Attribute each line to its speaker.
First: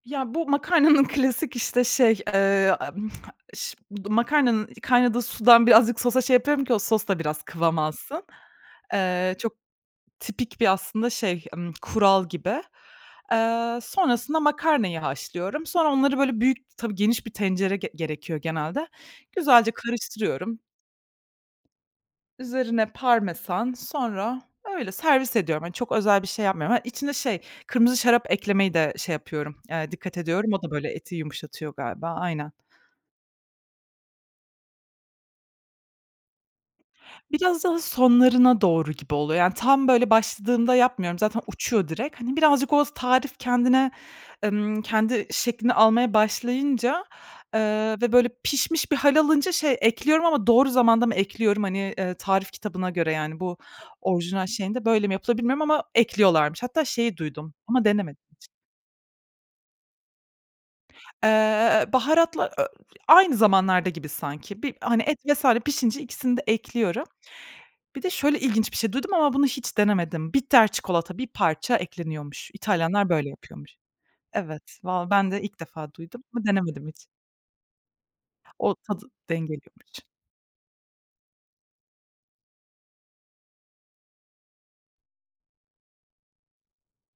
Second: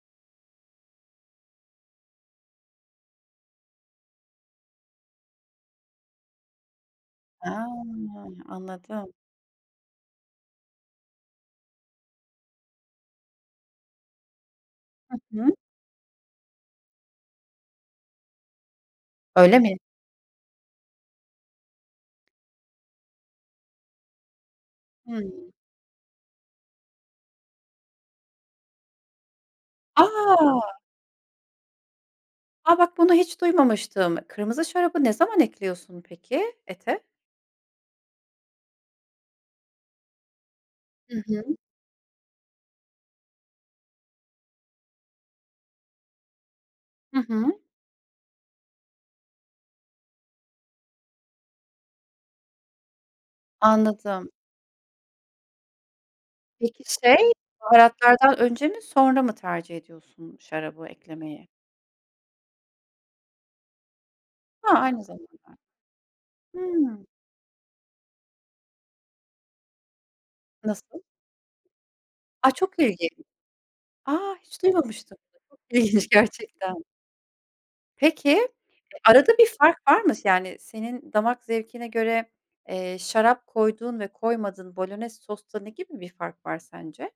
Speaker 1: Ya, bu makarnanın klasik işte şey, eee, m ş makarnanın kaynadığı sudan, birazcık sosa şey yapıyorum ki, o sos da biraz kıvam alsın.
Speaker 2: He, anladım.
Speaker 1: Eee, çok tipik bir aslında şey, ımm, kural gibi. Eee, sonrasında makarnayı
Speaker 2: Hı hı.
Speaker 1: haşlıyorum. Sonra onları böyle büyük tabii geniş bir tencere ge gerekiyor genelde.
Speaker 2: Öyle
Speaker 1: Güzelce
Speaker 2: mi?
Speaker 1: karıştırıyorum. Üzerine parmesan, sonra, öyle servis
Speaker 2: Hımm.
Speaker 1: ediyorum. Hani, çok özel bir şey yapmıyorum. Hani, içine şey, kırmızı şarap eklemeyi de şey yapıyorum, eee,
Speaker 2: A!
Speaker 1: dikkat ediyorum. O da böyle, eti yumuşatıyor galiba. Aynen.
Speaker 2: A! Bak bunu hiç duymamıştım, kırmızı şarabı ne zaman ekliyorsun peki ete?
Speaker 1: Biraz daha sonlarına doğru gibi oluyor. Yani tam böyle, başladığında yapmıyorum,
Speaker 2: Hı
Speaker 1: zaten
Speaker 2: hı.
Speaker 1: uçuyor direkt. Hani birazcık, o tarif kendine, emm, kendi şeklini almaya başlayınca,
Speaker 2: Hı hı.
Speaker 1: eee, ve böyle pişmiş bir hâl alınca şey, ekliyorum ama doğru zamanda mı ekliyorum hani, eee, tarif kitabına göre yani, bu
Speaker 2: Anladım.
Speaker 1: orijinal şeyinde böyle mi yapılır bilmiyorum ama ekliyorlarmış.
Speaker 2: Peki,
Speaker 1: Hatta şeyi
Speaker 2: şey,
Speaker 1: duydum ama denemedim
Speaker 2: baharatlardan
Speaker 1: hiç.
Speaker 2: önce mi, sonra mı tercih ediyorsun, şarabı eklemeyi?
Speaker 1: Eee, baharatla ö i aynı zamanlarda gibi sanki. Bir
Speaker 2: Ha,
Speaker 1: hani
Speaker 2: aynı
Speaker 1: et vs.
Speaker 2: zamanda.
Speaker 1: pişince ikisini de ekliyorum.
Speaker 2: Hımm.
Speaker 1: Bir de, şöyle ilginç bir şey duydum, ama bunu hiç denemedim. Bitter
Speaker 2: Nasıl?
Speaker 1: çikolata, bir parça ekleniyormuş.
Speaker 2: A! Çok
Speaker 1: İtalyanlar
Speaker 2: ilginç.
Speaker 1: böyle yapıyormuş.
Speaker 2: A! Hiç
Speaker 1: Evet, vallahi
Speaker 2: duymamıştım.
Speaker 1: ben de
Speaker 2: Çok
Speaker 1: ilk defa
Speaker 2: ilginç
Speaker 1: duydum ama
Speaker 2: gerçekten.
Speaker 1: denemedim hiç.
Speaker 2: Peki,
Speaker 1: O, tadı
Speaker 2: arada bir fark var
Speaker 1: dengeliyormuş.
Speaker 2: mı? Yani, senin damak zevkine göre, eee, şarap koyduğun ve koymadığın bolonez sosta, ne gibi bir fark var sence?